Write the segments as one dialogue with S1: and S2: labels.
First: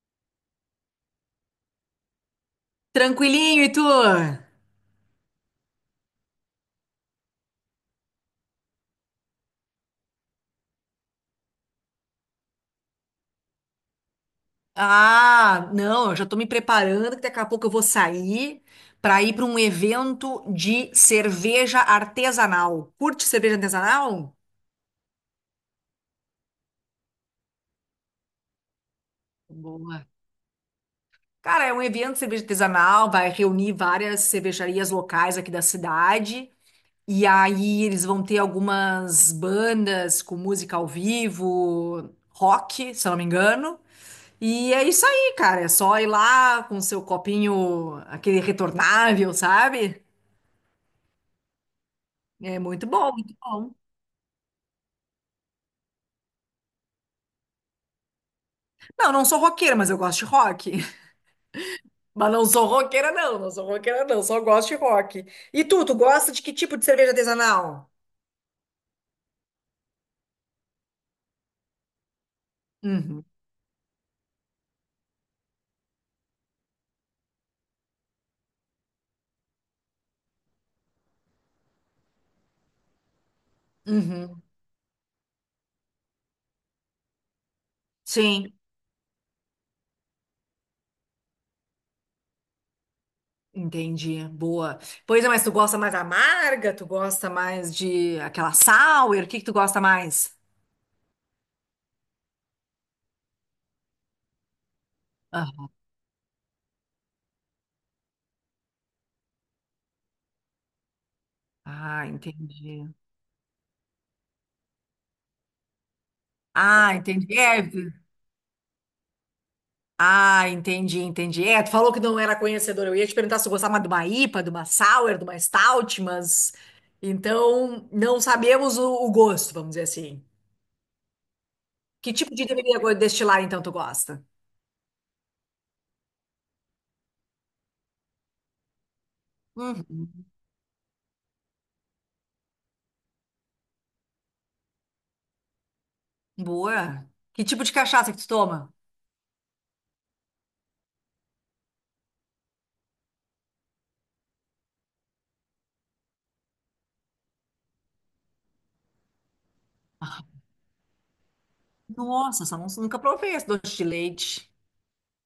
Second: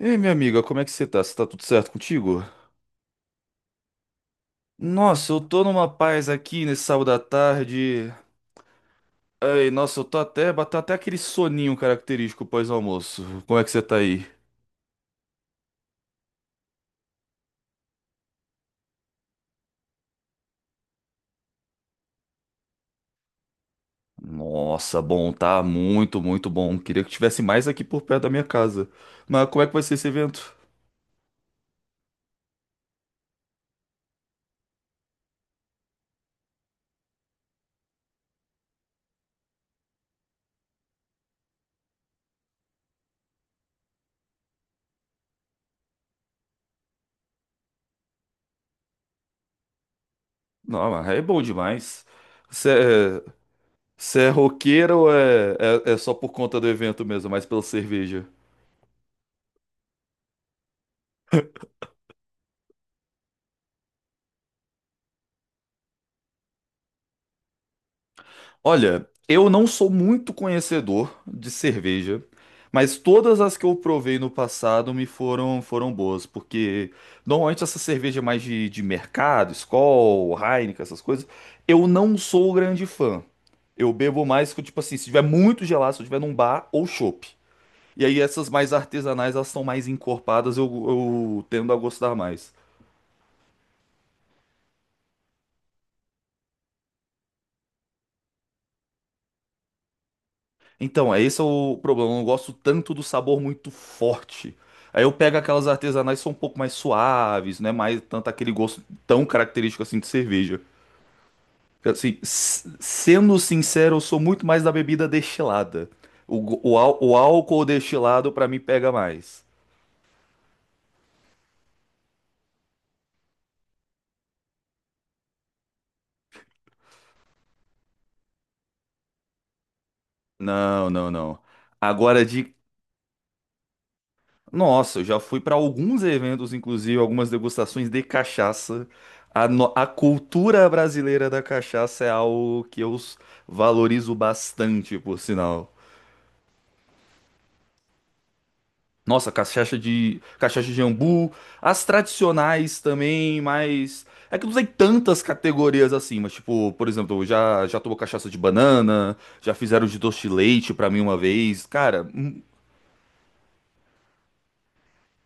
S1: Ei, minha amiga, como é que você tá? Você tá tudo certo contigo?
S2: Tranquilinho, e tu?
S1: Nossa, eu tô numa paz aqui nesse sábado à tarde. Ai, nossa, eu tô até, bateu até aquele soninho característico pós-almoço. Como é que você tá aí?
S2: Ah, não, eu já tô me preparando que daqui a pouco eu vou sair pra ir pra um evento de cerveja artesanal. Curte cerveja artesanal?
S1: Nossa, bom, tá muito, muito bom. Queria que tivesse mais aqui por perto da minha casa. Mas como é que vai ser
S2: Boa.
S1: esse evento?
S2: Cara, é um evento de cerveja artesanal, vai reunir várias cervejarias locais aqui da cidade. E aí eles vão ter algumas bandas com música ao vivo, rock, se eu não me engano. E é isso aí, cara. É só ir lá com seu copinho, aquele retornável, sabe?
S1: Não, mas é bom demais.
S2: É
S1: Você
S2: muito bom,
S1: é,
S2: muito bom.
S1: você é roqueira ou é só por conta do evento mesmo, mais pela cerveja?
S2: Não, não sou roqueira, mas eu gosto de rock. Mas não sou roqueira, não. Não sou roqueira, não. Só gosto de rock. E tu gosta de que tipo de cerveja artesanal?
S1: Olha, eu não sou muito conhecedor de cerveja, mas
S2: Uhum,
S1: todas as que eu provei no passado me foram boas, porque normalmente essa cerveja mais de mercado, Skol, Heineken, essas coisas, eu não sou grande fã. Eu bebo
S2: uhum.
S1: mais que, tipo assim, se tiver muito gelado, se eu tiver num bar ou chopp. E aí essas
S2: Sim,
S1: mais artesanais, elas são mais encorpadas, eu tendo a gostar mais.
S2: entendi. Boa. Pois é, mas tu gosta mais amarga? Tu gosta mais de aquela sour? O que que tu gosta mais?
S1: Então, é esse é o problema. Eu não gosto tanto do sabor muito forte. Aí eu pego
S2: Ah,
S1: aquelas artesanais que são um pouco mais suaves, não é mais tanto aquele gosto tão característico assim de cerveja.
S2: ah,
S1: Assim,
S2: entendi.
S1: sendo sincero, eu sou muito mais da bebida destilada. O, go- o,
S2: Ah,
S1: ál- o
S2: entendi. É,
S1: álcool destilado pra mim pega mais.
S2: Ah, entendi, entendi. É, tu falou que não era conhecedora. Eu ia te perguntar se tu gostava de uma IPA, de uma Sour, de uma Stout, mas então não sabemos o gosto, vamos dizer assim.
S1: Não, não, não.
S2: Que
S1: Agora
S2: tipo de
S1: de
S2: destilar então tu gosta?
S1: Nossa, eu já fui para alguns eventos, inclusive algumas degustações de cachaça. A, no- a
S2: Uhum.
S1: cultura brasileira da cachaça é algo que eu valorizo bastante, por sinal.
S2: Boa. Que tipo de cachaça que tu toma?
S1: Nossa, cachaça de jambu, as tradicionais também, mas é que não tem tantas categorias assim, mas tipo, por exemplo, eu já tomou cachaça de banana, já fizeram de doce
S2: Ah,
S1: de leite pra mim uma vez. Cara,
S2: Nossa, essa não, nunca provei esse doce de leite.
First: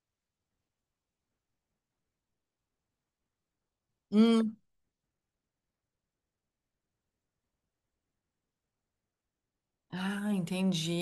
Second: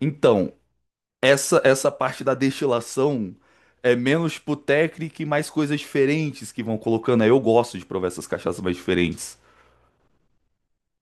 S1: então essa parte da destilação é menos pro
S2: Hum.
S1: técnico e mais coisas diferentes que vão colocando. Aí eu gosto de provar essas cachaças mais diferentes.
S2: Ah, entendi.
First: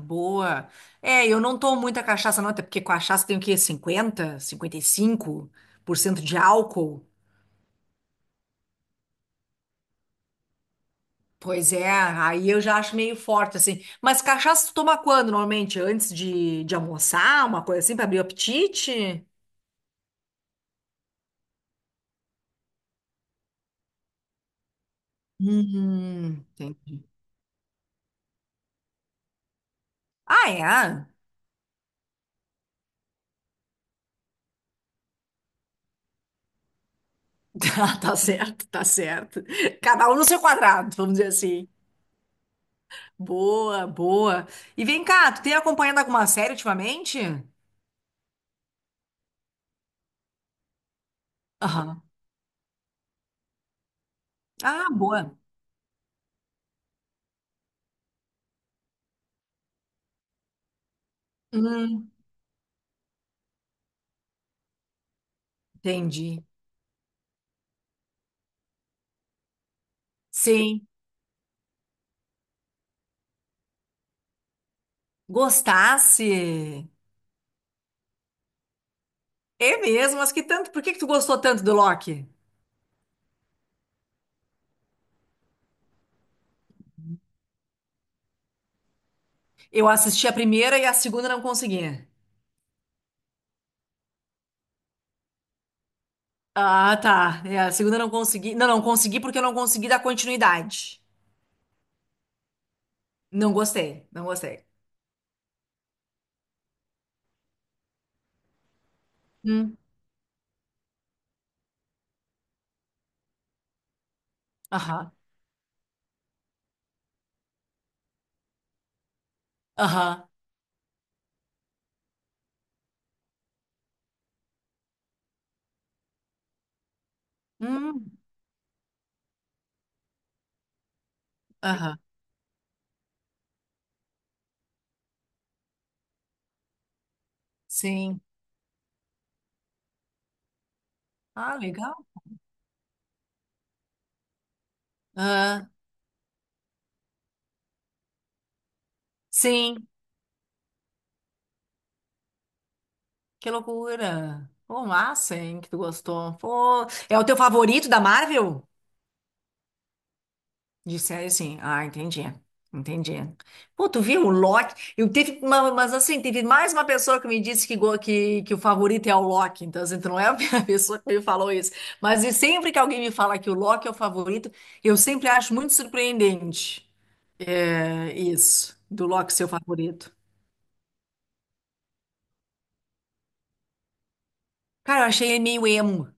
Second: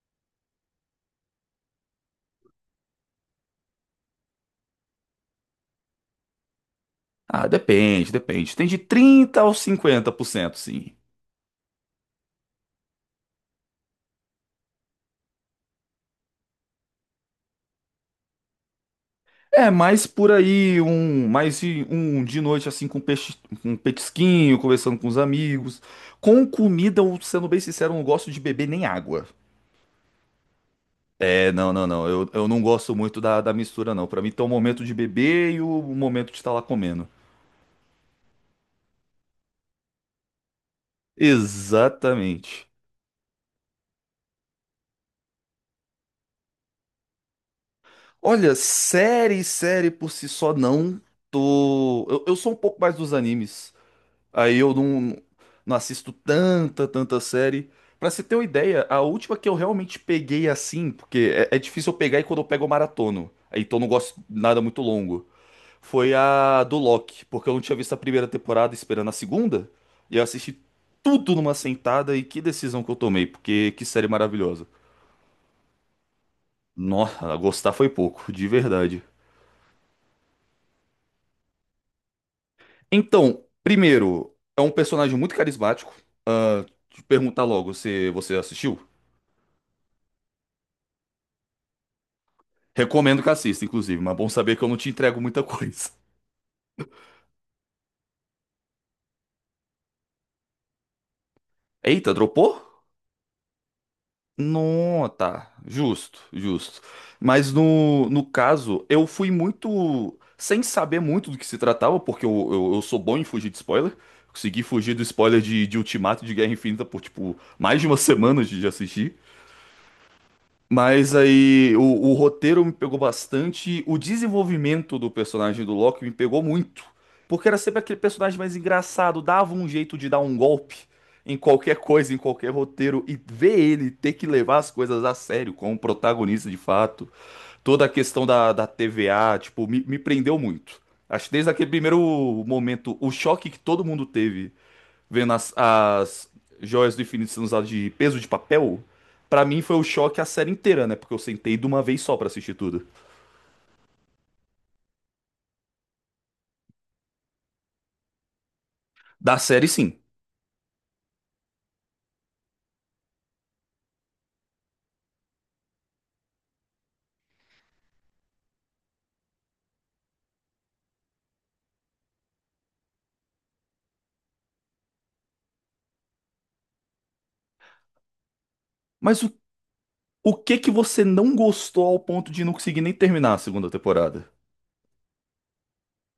S2: Boa. É, eu não tomo muita cachaça, não, até porque cachaça tem o quê? Cinquenta, cinquenta e cinco por cento de álcool.
S1: Ah, depende, depende. Tem de 30 aos cento sim.
S2: Pois é, aí eu já acho meio forte, assim. Mas cachaça tu toma quando, normalmente? Antes de almoçar, uma coisa assim, pra abrir o apetite?
S1: É, mais por aí, um de noite assim com peixe, um petisquinho, conversando com os amigos. Com comida,
S2: Entendi.
S1: eu, sendo bem sincero, eu não gosto de beber nem água.
S2: Ah, é?
S1: É, não, não, não. Eu não gosto muito da mistura, não. Pra mim, tem o momento de beber e o momento de estar lá comendo.
S2: Tá, tá certo, tá certo. Cada um no seu quadrado, vamos dizer assim.
S1: Exatamente.
S2: Boa, boa. E vem cá, tu tem acompanhado alguma série ultimamente?
S1: Olha, série, série por si só não
S2: Aham.
S1: tô. Eu sou um pouco mais dos animes. Aí eu
S2: Ah,
S1: não,
S2: boa.
S1: não assisto tanta, tanta série. Pra você ter uma ideia, a última que eu realmente peguei assim, porque é difícil eu
S2: Hum,
S1: pegar e quando eu pego eu maratono. Aí então eu não gosto de nada muito longo. Foi
S2: entendi.
S1: a do Loki, porque eu não tinha visto a primeira temporada esperando a segunda. E eu assisti
S2: Sim.
S1: tudo numa sentada e que decisão que eu tomei, porque que série maravilhosa.
S2: Gostasse?
S1: Nossa, gostar foi pouco, de verdade.
S2: É mesmo, mas que tanto? Por que que tu gostou tanto do Loki?
S1: Então, primeiro, é um personagem muito carismático. Te perguntar logo se você assistiu.
S2: Eu assisti a primeira e a segunda não consegui.
S1: Recomendo que assista, inclusive, mas é bom saber que eu não te entrego muita coisa.
S2: Ah, tá. É, a segunda não consegui. Não, não consegui porque eu não consegui dar continuidade.
S1: Eita, dropou?
S2: Não gostei, não gostei.
S1: Não, tá. Justo, justo. Mas no caso, eu fui
S2: Hum.
S1: muito. Sem saber muito do que se tratava, porque eu sou bom em fugir de spoiler. Consegui fugir do
S2: Aham,
S1: spoiler de Ultimato e de Guerra Infinita por, tipo, mais de uma semana de assistir.
S2: aham.
S1: Mas aí o roteiro me pegou bastante, o desenvolvimento do personagem do Loki me pegou muito, porque era sempre aquele
S2: Hum,
S1: personagem mais engraçado, dava um jeito de dar um golpe em qualquer
S2: aham.
S1: coisa, em qualquer roteiro, e ver ele ter que levar as coisas a sério como protagonista de fato, toda a
S2: Sim.
S1: questão da TVA, tipo, me prendeu muito. Acho que desde
S2: Ah,
S1: aquele
S2: legal.
S1: primeiro momento, o choque que todo mundo teve vendo as,
S2: Ah,
S1: as joias do infinito sendo usadas de peso de papel, pra mim foi o
S2: sim.
S1: choque a série inteira, né? Porque eu sentei de uma vez só pra assistir tudo.
S2: Que loucura. Pô, massa, hein, que tu gostou. Pô, é o teu favorito da Marvel?
S1: Da série, sim.
S2: De série, sim. Ah, entendi. Entendi. Pô, tu viu o Loki? Eu teve uma- mas assim, teve mais uma pessoa que me disse que o favorito é o Loki. Então, assim, tu não é a primeira pessoa que me falou isso. Mas e sempre que alguém me fala que o Loki é o favorito, eu sempre acho muito surpreendente. É, isso, do
S1: Mas o,
S2: Loki ser o favorito.
S1: o que que você não gostou ao ponto de não conseguir nem terminar a segunda temporada?
S2: Cara, eu achei ele meio emo.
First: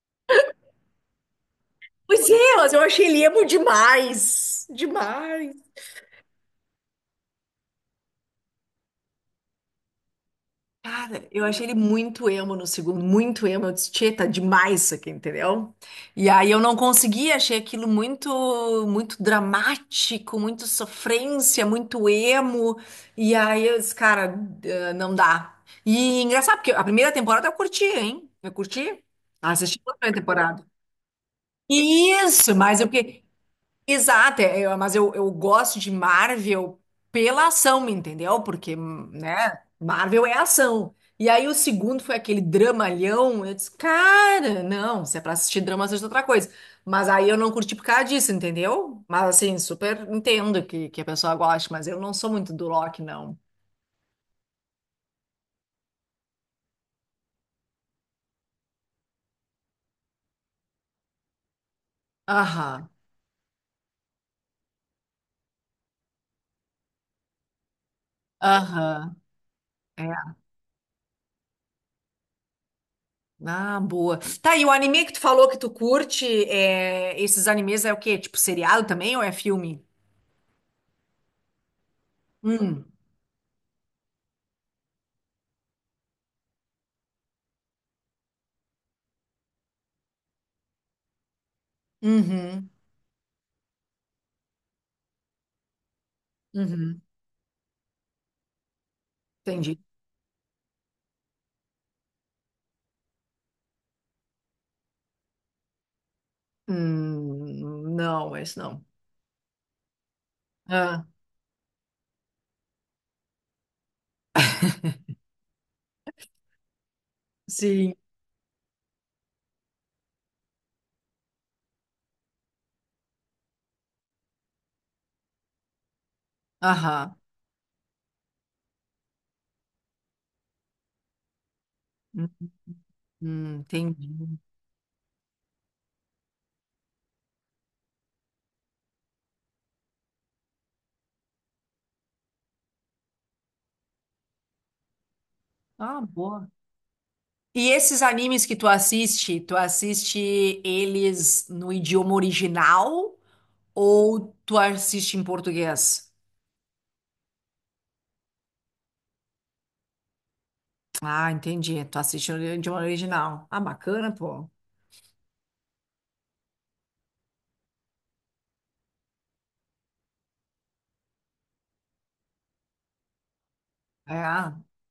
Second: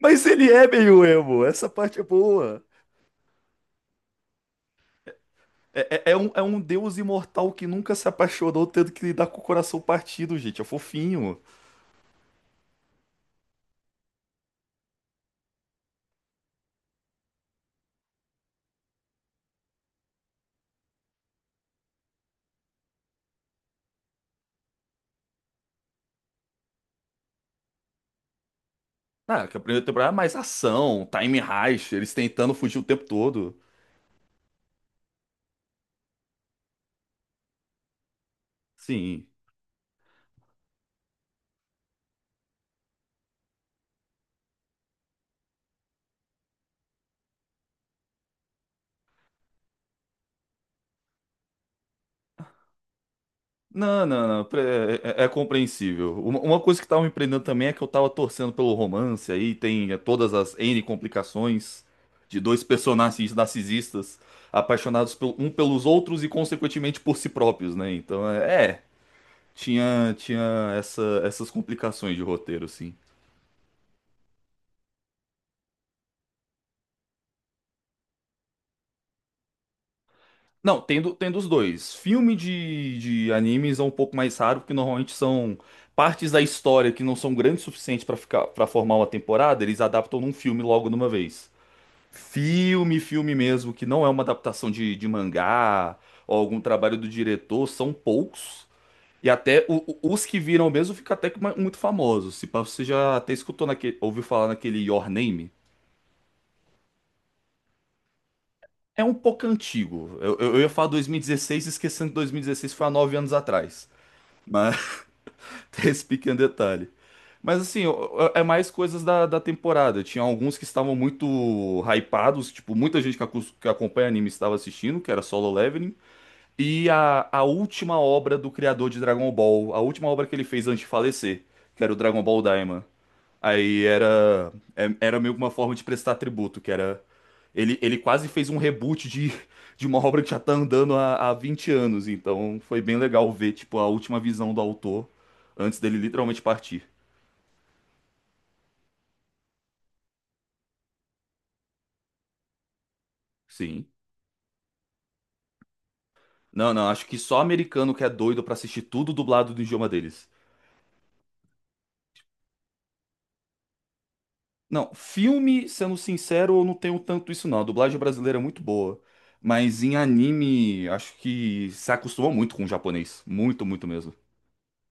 S1: Mas ele é meio emo, essa parte é
S2: Pois é,
S1: boa.
S2: mas eu achei ele emo demais. Demais.
S1: É um deus imortal que nunca se apaixonou, tendo que lidar com o coração partido, gente. É
S2: Cara,
S1: fofinho.
S2: eu achei ele muito emo no segundo, muito emo. Eu disse, tchê, tá demais isso aqui, entendeu? E aí eu não consegui, achei aquilo muito, muito dramático, muito sofrência, muito emo. E aí eu disse, cara, não dá. E engraçado, porque a primeira temporada eu curti, hein? Eu curti.
S1: Ah, que a
S2: Assisti
S1: primeira
S2: toda a
S1: temporada é
S2: primeira
S1: mais
S2: temporada.
S1: ação, time heist, eles tentando
S2: Isso,
S1: fugir
S2: mas
S1: o
S2: eu
S1: tempo
S2: fiquei,
S1: todo.
S2: exato, é, mas eu gosto de Marvel pela ação, entendeu? Porque,
S1: Sim.
S2: né, Marvel é ação. E aí o segundo foi aquele dramalhão, eu disse, cara, não, se é pra assistir drama, assista outra coisa. Mas aí eu não curti por causa disso, entendeu? Mas assim, super entendo que a pessoa goste, mas eu não sou muito do Loki, não.
S1: Não, não, não. É compreensível. Uma coisa que tava me prendendo também é que eu tava torcendo pelo romance, aí tem todas as N complicações de dois
S2: Aham,
S1: personagens narcisistas apaixonados um pelos outros e, consequentemente, por si próprios, né? Então,
S2: aham. É.
S1: tinha essas complicações de roteiro, sim.
S2: Ah, boa. Tá, e o anime que tu falou que tu curte, é, esses animes é o quê? Tipo seriado também ou é filme?
S1: Não, tem dos dois. Filme
S2: Hum.
S1: de animes é um pouco mais raro, porque normalmente são partes da história que não são grandes o suficiente pra ficar, para formar uma temporada, eles adaptam num filme logo de uma vez.
S2: Uhum,
S1: Filme, filme mesmo, que não é uma adaptação de mangá ou algum trabalho
S2: uhum,
S1: do diretor, são poucos. E até o-
S2: entendi.
S1: o- os que viram mesmo fica até que muito famosos. Se pá, você já até escutou naquele, ouviu falar naquele Your Name?
S2: Não, mas não.
S1: É um pouco antigo. Eu ia falar
S2: Ah,
S1: 2016, esquecendo que 2016 foi há 9 anos atrás. Mas tem esse pequeno detalhe. Mas assim,
S2: sim,
S1: é mais coisas da temporada. Tinha alguns que estavam muito hypados, tipo, muita gente que, que acompanha anime estava assistindo, que era Solo Leveling. E
S2: aham.
S1: a última obra do criador de Dragon Ball, a última obra que ele fez antes de falecer, que era o Dragon
S2: Hum,
S1: Ball Daima. Aí
S2: entendi.
S1: era meio que uma forma de prestar tributo, que era. Ele quase fez um reboot de uma obra que já tá andando há 20 anos, então foi bem legal ver, tipo, a última visão do autor antes dele
S2: Ah,
S1: literalmente
S2: boa.
S1: partir.
S2: E esses animes que tu assiste eles no idioma original
S1: Sim.
S2: ou tu assiste em português?
S1: Não, não, acho que só americano que é doido pra assistir tudo dublado do idioma deles.
S2: Ah, entendi. Tu assiste no idioma original. Ah, bacana, pô.
S1: Não, filme, sendo sincero, eu não tenho tanto isso não. A dublagem brasileira é muito boa. Mas em anime, acho que se acostuma muito com o japonês. Muito, muito mesmo.
S2: É.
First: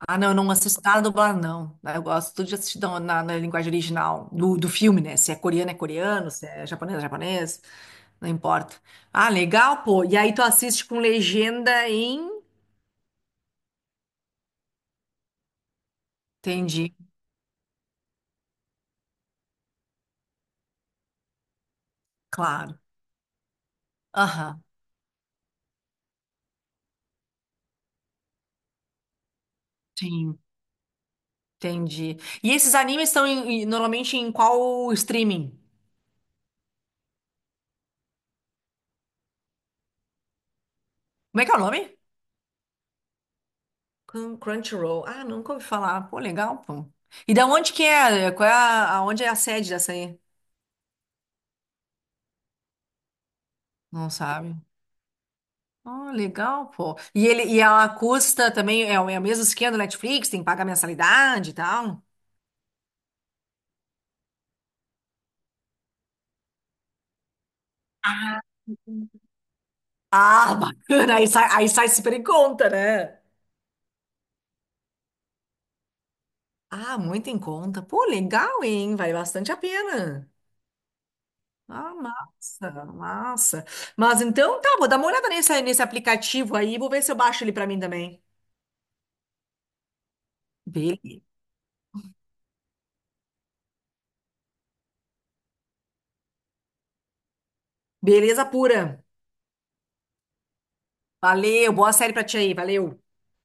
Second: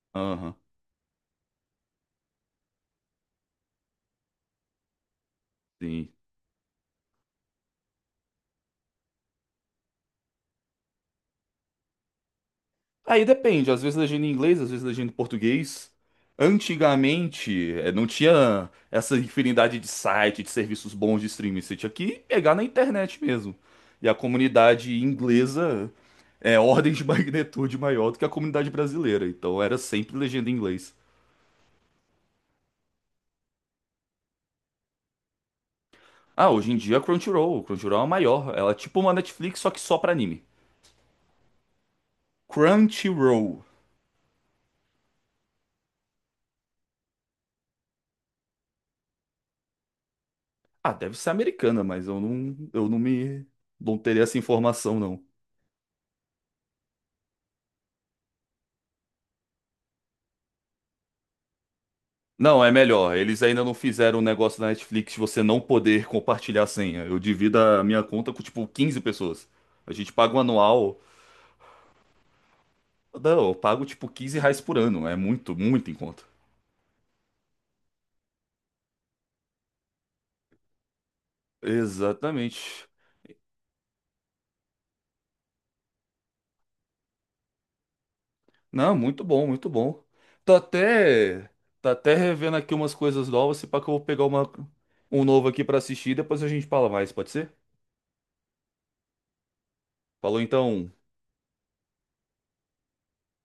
S2: Ah, não, eu não
S1: Aham,
S2: assisto nada dublado, não. Eu gosto tudo de assistir na, na linguagem original do, do filme, né? Se é coreano, é
S1: sim.
S2: coreano, se é japonês, é japonês, não importa. Ah, legal, pô. E aí tu assiste com legenda em.
S1: Aí depende, às vezes legenda em inglês, às vezes legenda em português.
S2: Entendi,
S1: Antigamente, não tinha essa infinidade de sites, de serviços bons de streaming. Você tinha que pegar na
S2: claro.
S1: internet mesmo. E a
S2: Aham,
S1: comunidade inglesa é ordens de magnitude maior do que a comunidade brasileira. Então era sempre
S2: sim,
S1: legenda em inglês.
S2: entendi. E esses animes estão normalmente em qual streaming?
S1: Ah, hoje em dia é Crunchyroll. Crunchyroll é a maior. Ela é tipo uma Netflix, só que só pra anime.
S2: Como é que é o nome?
S1: Crunchyroll.
S2: Crunchyroll. Ah, nunca ouvi falar. Pô, legal, pô. E da onde que é? Qual é a, aonde é a sede dessa aí?
S1: Ah, deve ser americana, mas eu não me, não
S2: Não
S1: teria essa
S2: sabe.
S1: informação, não.
S2: Oh, legal, pô. E ele e ela custa também, é o, é o mesmo esquema do Netflix, tem que pagar mensalidade e tal.
S1: Não, é melhor. Eles ainda não fizeram um negócio da Netflix de você não poder compartilhar a senha. Eu divido a minha conta com, tipo, 15 pessoas. A gente paga um
S2: Ah,
S1: anual.
S2: bacana, aí sai super em conta, né?
S1: Não, eu pago, tipo, R$ 15 por ano. É muito, muito em conta.
S2: Ah, muito em conta. Pô, legal, hein? Vale bastante a pena. Ah, massa,
S1: Exatamente.
S2: massa. Mas então tá, vou dar uma olhada nesse, nesse aplicativo aí, vou ver se eu baixo ele pra mim também.
S1: Não, muito bom, muito bom. Tô
S2: Bele-
S1: até, tô até revendo aqui umas coisas novas, se pá que eu vou pegar um novo aqui pra assistir, depois a gente fala mais, pode ser?
S2: Beleza pura.
S1: Falou então,
S2: Valeu, boa série pra ti aí, valeu.